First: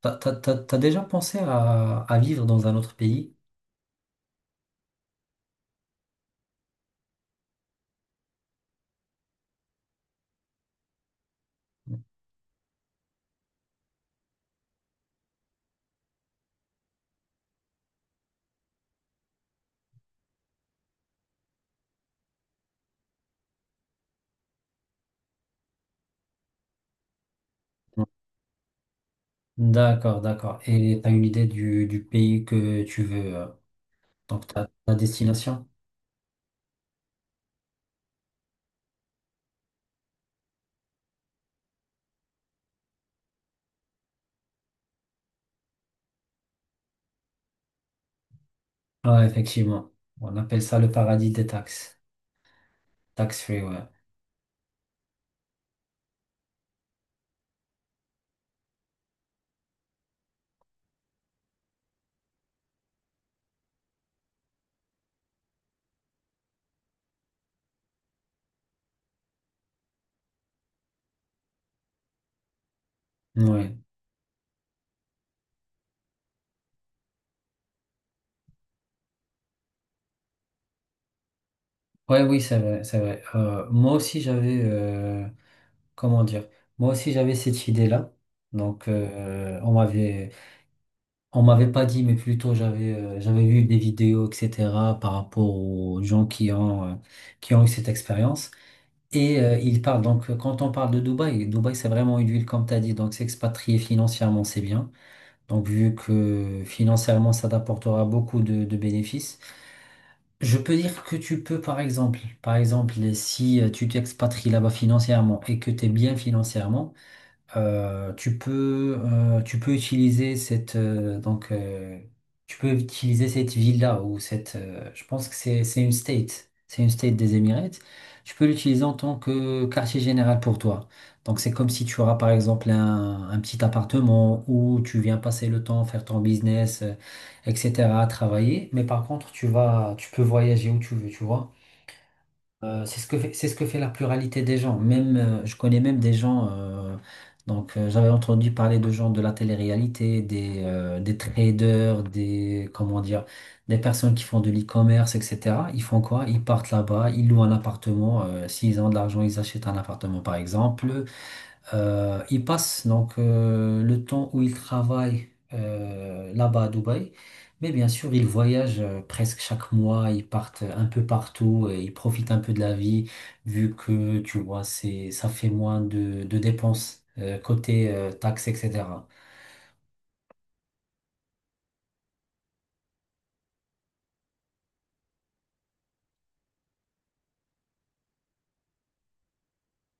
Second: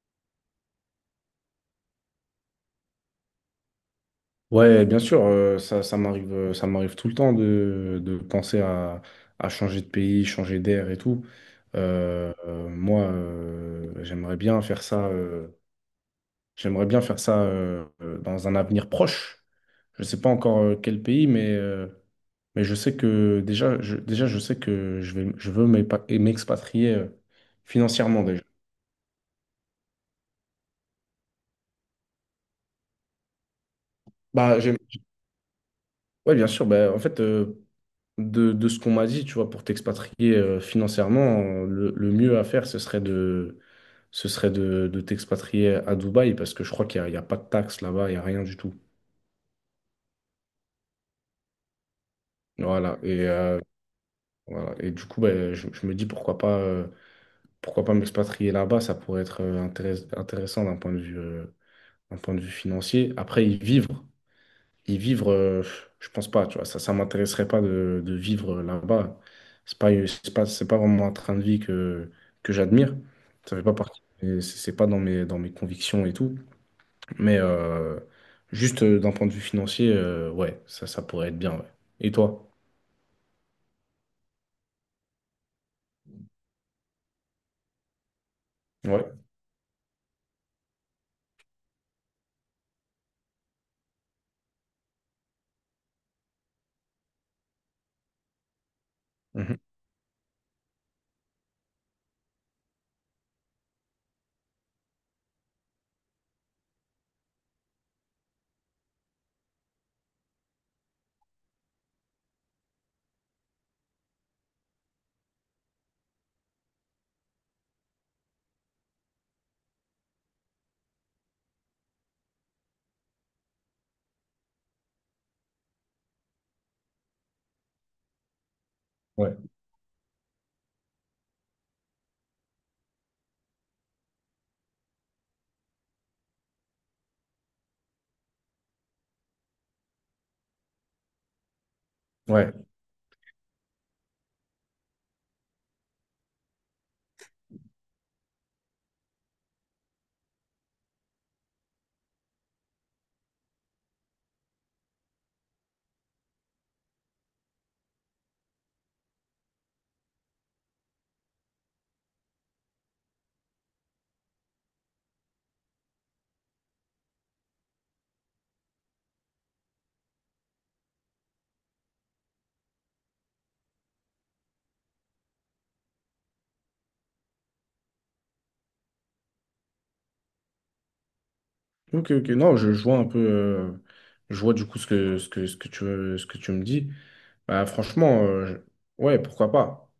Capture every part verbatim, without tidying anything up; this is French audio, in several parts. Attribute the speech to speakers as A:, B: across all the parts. A: T'as, t'as- t'as- t'as déjà pensé à, à vivre dans un autre pays?
B: Ouais, bien sûr, euh, ça, ça m'arrive, euh, ça m'arrive tout le temps de, de penser à, à changer de pays, changer d'air et tout. Euh, euh, moi, euh, j'aimerais bien faire ça, euh, j'aimerais bien faire ça euh, euh, dans un avenir proche. Je ne sais pas encore euh, quel pays, mais, euh, mais je sais que déjà, je, déjà, je sais que je vais, je veux m'épa- m'expatrier euh,
A: Non.
B: financièrement déjà.
A: D'accord, d'accord. Et t'as une idée du, du pays que tu veux, euh, donc
B: Bah,
A: ta,
B: j'aime-
A: ta destination?
B: ouais, bien sûr. Bah, en fait, euh, de, de ce qu'on m'a dit, tu vois, pour t'expatrier euh, financièrement, euh, le, le mieux à faire, ce serait de, ce serait de, de t'expatrier à Dubaï parce que je crois qu'il n'y a, il y a pas de taxes là-bas, il n'y a rien du tout.
A: Ah, effectivement. On appelle ça le paradis des taxes.
B: Voilà. Et,
A: Tax free,
B: euh,
A: ouais.
B: voilà. Et du coup, ben, je, je me dis pourquoi pas, euh, pourquoi pas m'expatrier là-bas, ça pourrait être euh, intéress- intéressant d'un point de vue, euh, d'un point de vue financier. Après, y vivre. Et vivre, euh, je pense pas, tu vois, ça, ça m'intéresserait pas de, de vivre là-bas. C'est pas, c'est pas, c'est pas vraiment un train de vie que, que j'admire. Ça fait pas
A: Ouais.
B: partie, et c'est c'est pas dans mes, dans mes convictions et tout. Mais euh, juste euh, d'un point de vue financier, euh, ouais, ça, ça pourrait être bien, ouais. Et
A: Ouais, oui,
B: toi?
A: c'est vrai, c'est vrai. Euh, moi aussi, j'avais, euh, comment dire? Moi aussi, j'avais cette idée-là. Donc,
B: Ouais.
A: euh, on m'avait on m'avait pas dit, mais plutôt j'avais euh, j'avais vu des vidéos, et cetera, par rapport aux gens qui ont, euh, qui ont eu cette expérience. Et euh,
B: Mhm.
A: il parle, donc euh, Quand on parle de Dubaï, Dubaï c'est vraiment une ville comme tu as dit, donc s'expatrier financièrement c'est bien. Donc vu que financièrement ça t'apportera beaucoup de, de bénéfices, je peux dire que tu peux par exemple, par exemple si euh, tu t'expatries là-bas financièrement et que tu es bien financièrement, euh, tu peux, euh, tu peux utiliser cette, euh, donc, euh, tu peux utiliser cette villa ou cette, euh, je pense que c'est, c'est une state, c'est une state des Émirats. Tu peux l'utiliser en tant
B: Ouais.
A: que quartier général pour toi. Donc, c'est comme si tu auras par exemple un, un petit appartement où tu viens passer le temps, faire ton business, euh, et cetera, travailler. Mais par contre, tu vas, tu peux voyager où tu veux, tu vois.
B: Ouais.
A: Euh, c'est ce que fait, c'est ce que fait la pluralité des gens. Même, euh, je connais même des gens. Euh, donc, euh, j'avais entendu parler de gens de la télé-réalité, des, euh, des traders, des comment dire, des personnes qui font de l'e-commerce, et cetera. Ils font quoi? Ils partent là-bas, ils louent un appartement. Euh, s'ils ont de l'argent, ils achètent un appartement, par exemple. Euh, il passe donc euh, le temps où il travaille euh, là-bas à Dubaï, mais bien sûr, il voyage euh, presque chaque mois, ils partent un peu partout et ils profitent un peu de la vie, vu que tu vois, c'est, ça fait moins de, de dépenses euh, côté euh, taxes, et cetera.
B: Ok, ok. Non, je, je vois un peu, euh, je vois du coup ce que, ce que, ce que tu, ce que tu me dis. Bah, franchement, euh, je- ouais, pourquoi pas?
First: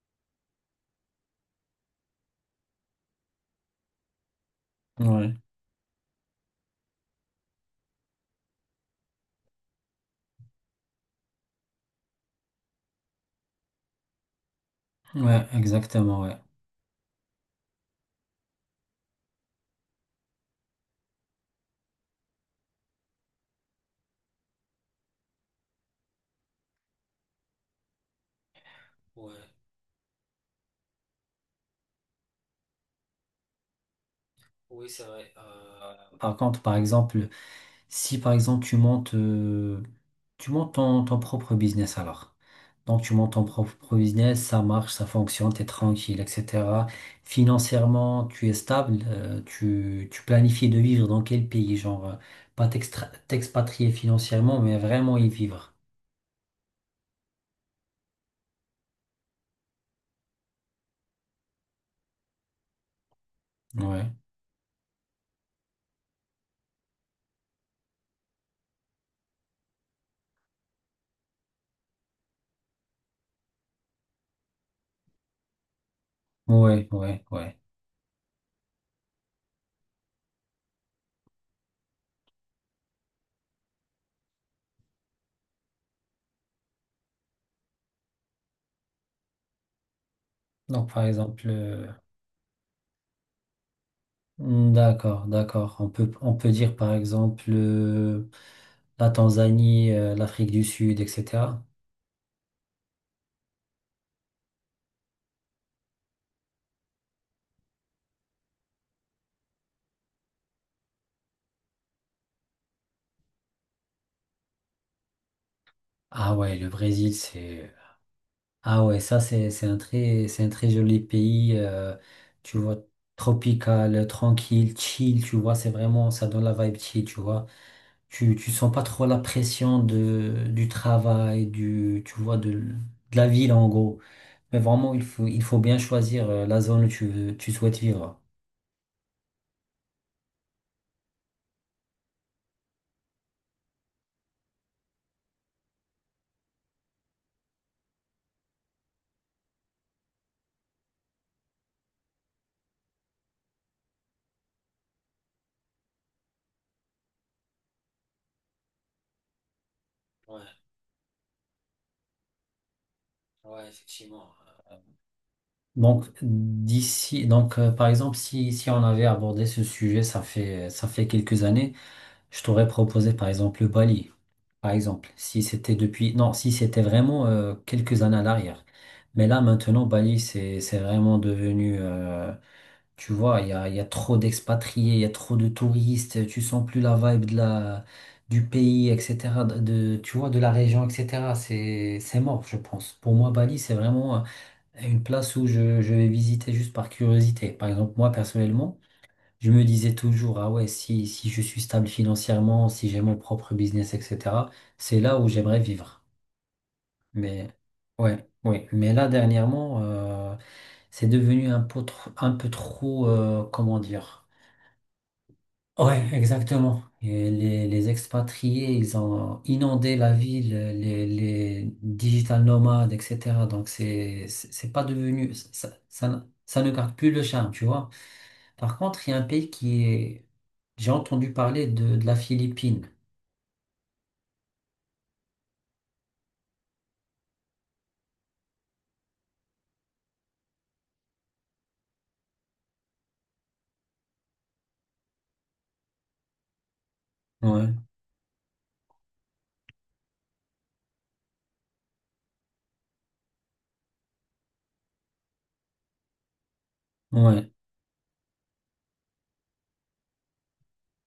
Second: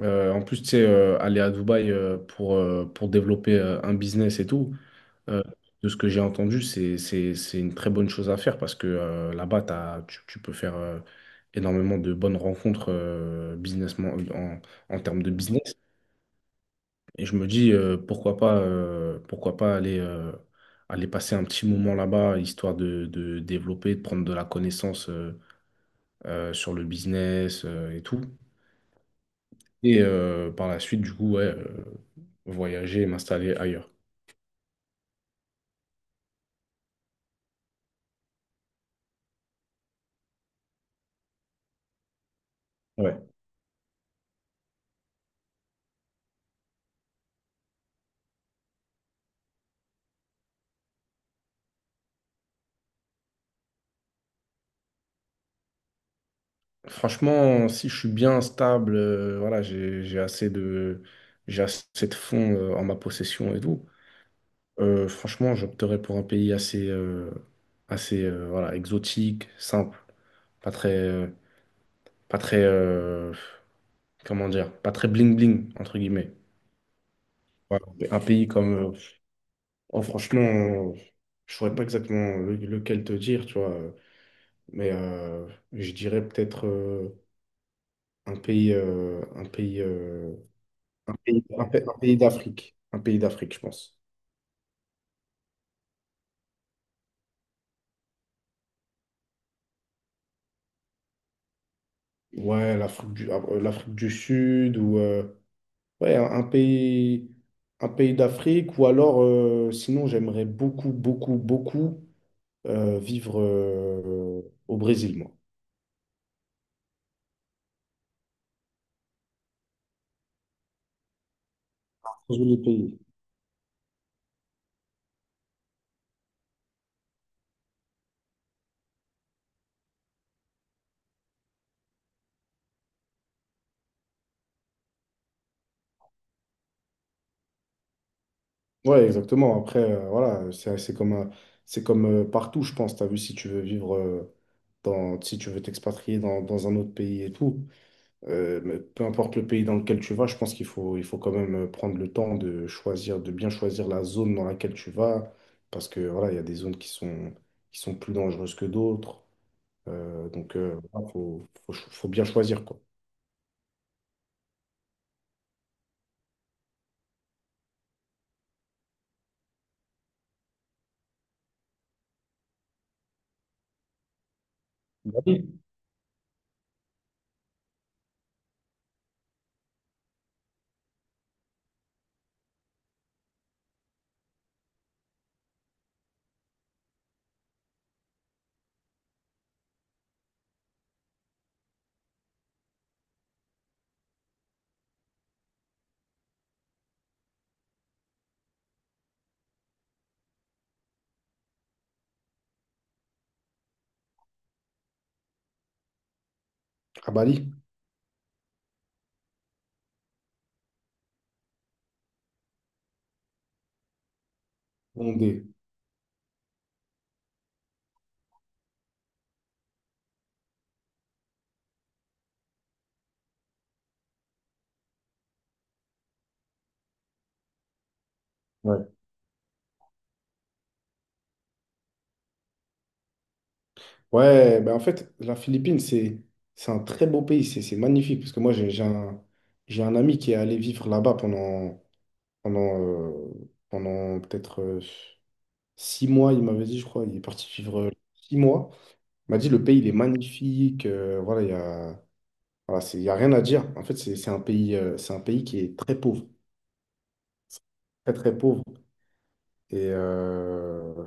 B: Euh, en plus, tu sais, euh, aller à Dubaï euh, pour, euh, pour développer euh, un business et tout,
A: Ouais,
B: euh, de ce que j'ai entendu, c'est, c'est, c'est une très bonne chose à faire parce que euh, là-bas, t'as- tu, tu peux faire euh, énormément de bonnes rencontres euh, business, en, en termes de
A: ouais,
B: business.
A: exactement, ouais.
B: Et je me dis, euh, pourquoi pas, euh, pourquoi pas aller, euh, aller passer un petit moment là-bas, histoire de, de développer, de prendre de la connaissance euh, euh, sur le business euh, et tout. Et euh, par la suite, du coup, ouais, euh, voyager et m'installer ailleurs.
A: Par contre, par exemple, si par exemple tu montes, euh, tu montes ton, ton propre business alors. Donc tu montes
B: Ouais.
A: ton propre business, ça marche, ça fonctionne, t'es tranquille, et cetera. Financièrement, tu es stable, euh, tu, tu planifies de vivre dans quel pays, genre euh, pas t'extra- t'expatrier financièrement, mais vraiment y vivre.
B: Franchement, si je suis bien stable, euh, voilà, j'ai, j'ai assez de, j'ai assez de fonds euh, en ma possession et tout.
A: Ouais,
B: euh, franchement, j'opterais pour un pays assez, euh, assez euh, voilà, exotique, simple, pas très, euh, pas très, euh, comment dire, pas très bling bling entre guillemets.
A: ouais, ouais, ouais.
B: Ouais, Un pays comme, euh, oh, franchement, euh, je saurais pas exactement le- lequel te dire, tu vois. euh, Mais euh, je dirais peut-être euh, un pays, euh, un pays, euh,
A: Donc par
B: un pays,
A: exemple,
B: un pa-
A: euh,
B: un pays d'Afrique. Un pays d'Afrique, je pense.
A: d'accord, d'accord. On peut, on peut dire par exemple euh, la Tanzanie, euh, l'Afrique du Sud, et cetera.
B: Ouais, l'Afrique du, ah, euh, l'Afrique du Sud ou euh, ouais, un, un pays, un pays d'Afrique. Ou alors, euh, sinon, j'aimerais beaucoup, beaucoup, beaucoup euh, vivre euh, au Brésil, moi.
A: Ah ouais, le Brésil, c'est... Ah ouais, ça, c'est, c'est un très, c'est un très joli pays, euh,
B: Joli
A: tu vois,
B: pays.
A: tropical, tranquille, chill, tu vois, c'est vraiment, ça donne la vibe chill, tu vois. Tu, tu sens pas trop la pression de, du travail, du, tu vois, de, de la ville, en gros. Mais vraiment, il faut, il faut bien choisir euh, la zone où tu veux, tu souhaites vivre.
B: Ouais, exactement. Après, euh, voilà, c'est c'est comme, un- c'est comme euh, partout, je pense. Tu as vu, si tu veux vivre, euh, dans, si tu veux t'expatrier dans, dans un autre pays et tout, euh, mais peu importe le pays dans lequel tu vas, je pense qu'il faut, il faut quand même euh, prendre le temps de choisir, de bien choisir la zone dans laquelle tu vas, parce que voilà, il y a des zones qui sont, qui sont plus dangereuses que d'autres. Euh, donc, il faut, faut, cho- faut bien choisir, quoi.
A: Donc, d'ici, donc, euh, par exemple, si, si on avait abordé ce sujet, ça fait, ça fait quelques années, je t'aurais proposé, par exemple, le Bali. Par exemple, si
B: Bali.
A: c'était depuis, non, si c'était vraiment euh, quelques années à l'arrière. Mais là, maintenant, Bali, c'est, c'est vraiment devenu, euh, tu vois, il y a, il y a trop d'expatriés, il y a trop de touristes, tu sens plus la vibe de la, du pays, et cetera, de, de- tu vois, de la région, et cetera. C'est, c'est mort, je pense. Pour moi, Bali, c'est vraiment euh, une place où je, je vais visiter juste par curiosité. Par exemple, moi, personnellement, je me disais toujours, ah ouais, si, si je suis stable financièrement, si j'ai mon propre business, et cetera, c'est là où j'aimerais vivre.
B: À Bali,
A: Mais ouais, ouais. Mais là, dernièrement, euh, c'est devenu un peu, tr- un peu trop, euh, comment dire?
B: Bondé.
A: Ouais, exactement. Et les, les expatriés, ils ont inondé la ville, les, les digital nomades, et cetera. Donc, c'est, c'est c'est pas devenu, ça, ça, ça ne garde plus le charme, tu vois. Par contre, il y a un pays qui est... J'ai entendu parler de, de la Philippine.
B: Ouais, ben en fait, la Philippine, c'est c'est un très beau pays, c'est c'est magnifique, parce que moi, j'ai j'ai un, j'ai un ami qui est allé vivre là-bas pendant, pendant, euh, pendant peut-être euh, six mois, il m'avait dit, je crois, il est parti
A: Ouais,
B: vivre euh, six mois. Il m'a dit, le pays, il est magnifique, euh, voilà, il y a, voilà, c'est, il y a rien à dire. En fait, c'est c'est un pays, euh, c'est un pays qui est très pauvre,
A: ouais.
B: très, très pauvre. Et euh,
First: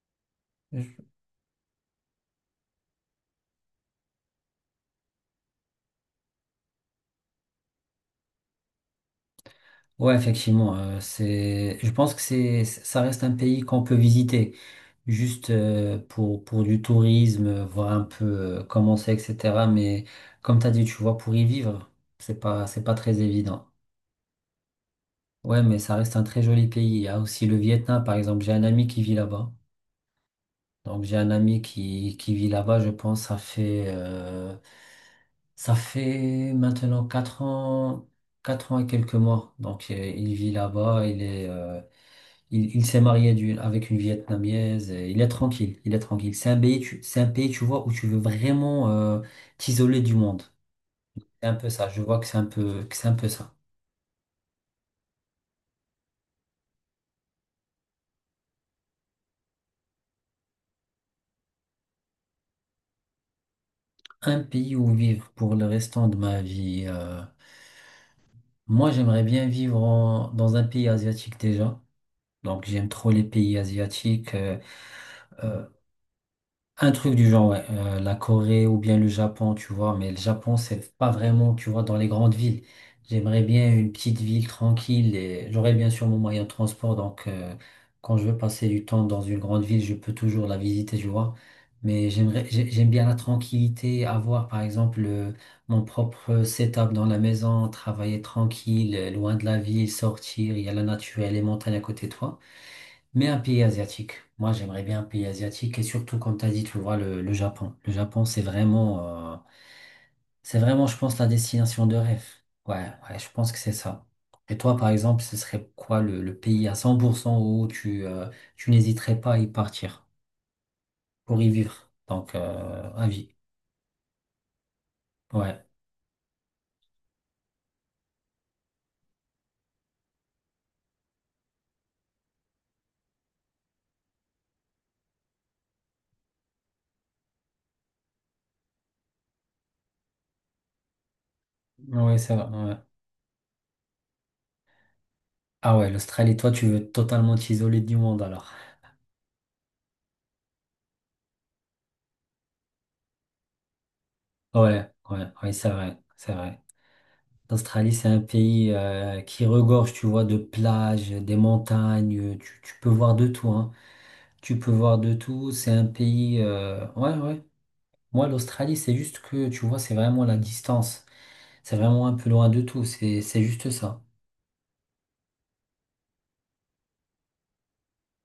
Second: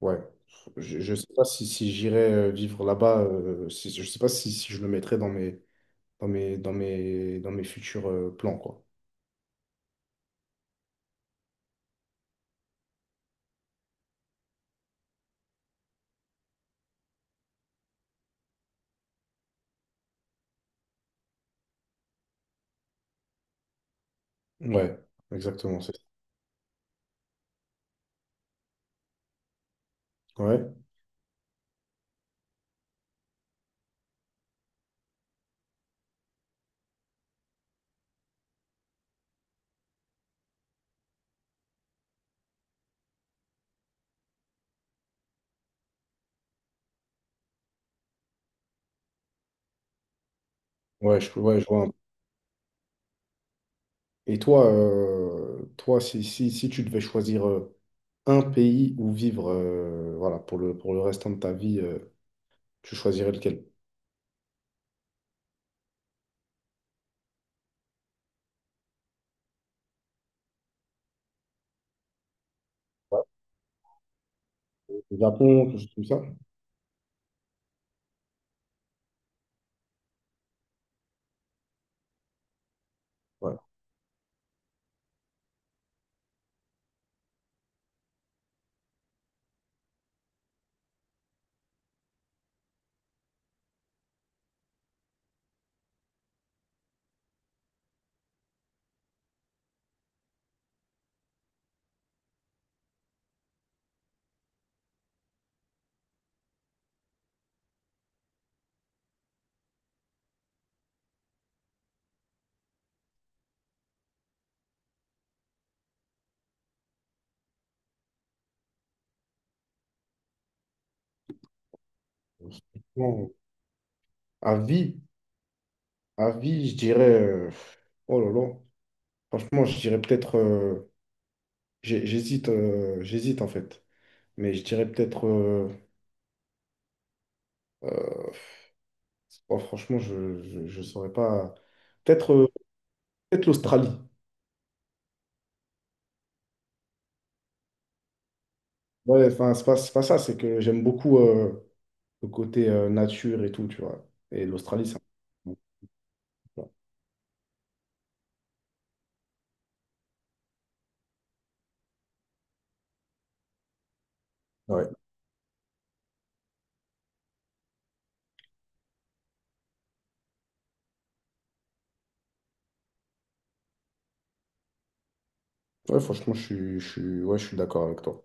B: ouais, je
A: Je-
B: ne sais pas si, si j'irais euh, vivre là-bas, euh, si, je sais pas si, si je le mettrais dans mes dans mes, dans mes, dans mes futurs euh, plans, quoi.
A: Ouais, effectivement, euh, c'est, je pense que c'est, ça reste un pays qu'on peut visiter, juste euh, pour, pour du tourisme, euh, voir un peu euh, comment c'est, et cetera. Mais comme tu as dit, tu vois, pour y vivre, c'est pas, c'est pas très évident.
B: Ouais,
A: Ouais, mais
B: exactement, c'est
A: ça reste un très joli pays. Il y a aussi le Vietnam, par exemple. J'ai un ami qui vit là-bas.
B: ça. Ouais,
A: Donc j'ai un ami qui, qui vit là-bas, je pense, ça fait, euh, ça fait maintenant quatre ans, quatre ans et quelques mois. Donc euh, il vit là-bas, il est, euh, il, il s'est marié d'une- avec une Vietnamienne, et il est tranquille, il est tranquille. C'est un pays, tu, c'est un pays, tu vois, où tu veux vraiment euh, t'isoler du monde.
B: ouais, je,
A: C'est un
B: ouais, je
A: peu
B: vois.
A: ça,
B: un-
A: je vois que c'est un peu, que c'est un peu ça.
B: Et toi, euh, toi, si, si, si tu devais choisir euh, un pays où vivre, euh, voilà, pour le, pour le restant de ta vie, euh, tu choisirais lequel?
A: Un pays où vivre pour le restant de ma vie. Euh, moi, j'aimerais bien vivre en- dans un pays asiatique déjà. Donc j'aime trop les
B: Ouais,
A: pays asiatiques. euh,
B: le
A: euh,
B: Japon, quelque chose comme ça?
A: un truc du genre, ouais, euh, la Corée ou bien le Japon, tu vois. Mais le Japon, c'est pas vraiment, tu vois, dans les grandes villes. J'aimerais
B: Ouais.
A: bien une petite ville tranquille et j'aurais bien sûr mon moyen de transport. Donc euh, quand je veux passer du temps dans une grande ville, je peux toujours la visiter, tu vois. Mais j'aimerais, j'ai- j'aime bien la tranquillité, avoir par exemple euh, mon propre setup dans la maison, travailler tranquille, euh, loin de la ville, sortir, il y a la nature et les montagnes à côté de toi. Mais un pays asiatique. Moi, j'aimerais bien un pays asiatique et surtout, comme tu as dit, tu vois, le, le Japon. Le Japon, c'est vraiment, euh, c'est vraiment, je pense, la destination de rêve. Ouais, ouais, je pense que c'est ça. Et toi, par exemple, ce serait quoi le, le pays à cent pour cent où tu, euh, tu n'hésiterais pas à y partir pour y vivre? Donc, euh, à vie.
B: Franchement, À vie,
A: Ouais,
B: à vie, je dirais, euh, oh là là, franchement, je dirais peut-être, euh, j'ai- j'hésite, euh, j'hésite en fait, mais je dirais peut-être euh, euh, Oh, franchement, je, je, saurais pas.
A: ouais,
B: Peut-être
A: ça va.
B: euh,
A: Ouais.
B: peut-être l'Australie.
A: Ah ouais, l'Australie, toi, tu veux totalement t'isoler du monde alors.
B: Ouais, enfin, c'est pas, c'est pas ça, c'est que j'aime beaucoup euh, le côté euh, nature et tout, tu vois. Et l'Australie,
A: Ouais,
B: ça.
A: ouais, ouais, c'est vrai, c'est vrai. L'Australie, c'est un pays euh, qui regorge, tu vois, de plages, des montagnes, tu, tu peux voir de tout, hein. Tu peux
B: Ouais.
A: voir de tout, c'est un pays... euh, Ouais, ouais. Moi, l'Australie, c'est juste que, tu vois, c'est vraiment la distance. C'est vraiment un peu loin de tout, c'est, c'est juste ça.
B: Ouais, franchement, je suis, je suis, ouais, je suis d'accord avec toi.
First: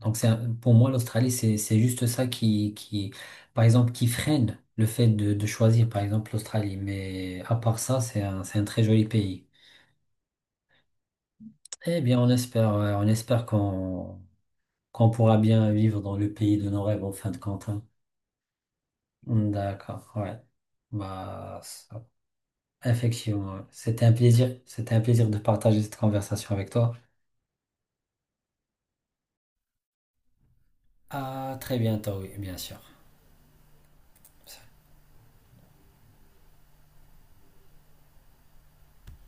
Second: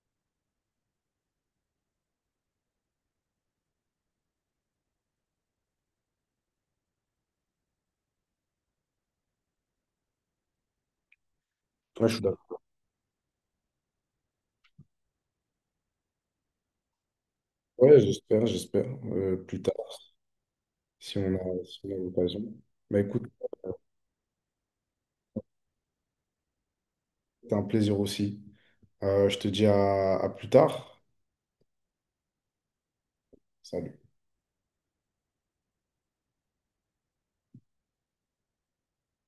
A: Donc, c'est un- pour moi, l'Australie, c'est, c'est juste ça qui, qui, par exemple, qui freine le fait de, de choisir, par exemple, l'Australie. Mais à part ça, c'est un, c'est un très joli pays. Eh
B: Ouais, je
A: bien,
B: suis
A: on
B: d'accord.
A: espère, ouais, on espère qu'on qu'on pourra bien vivre dans le pays de nos rêves en fin de compte, hein.
B: Ouais, j'espère, j'espère. euh, plus tard,
A: D'accord, ouais.
B: si on
A: Bah,
B: a, si on a
A: ça-
B: l'occasion. Bah écoute,
A: effectivement, ouais. C'était un plaisir. C'était un plaisir de partager cette conversation avec toi.
B: c'était un plaisir aussi. Euh, je te dis à à plus tard.
A: À très bientôt, oui, bien sûr.
B: Salut.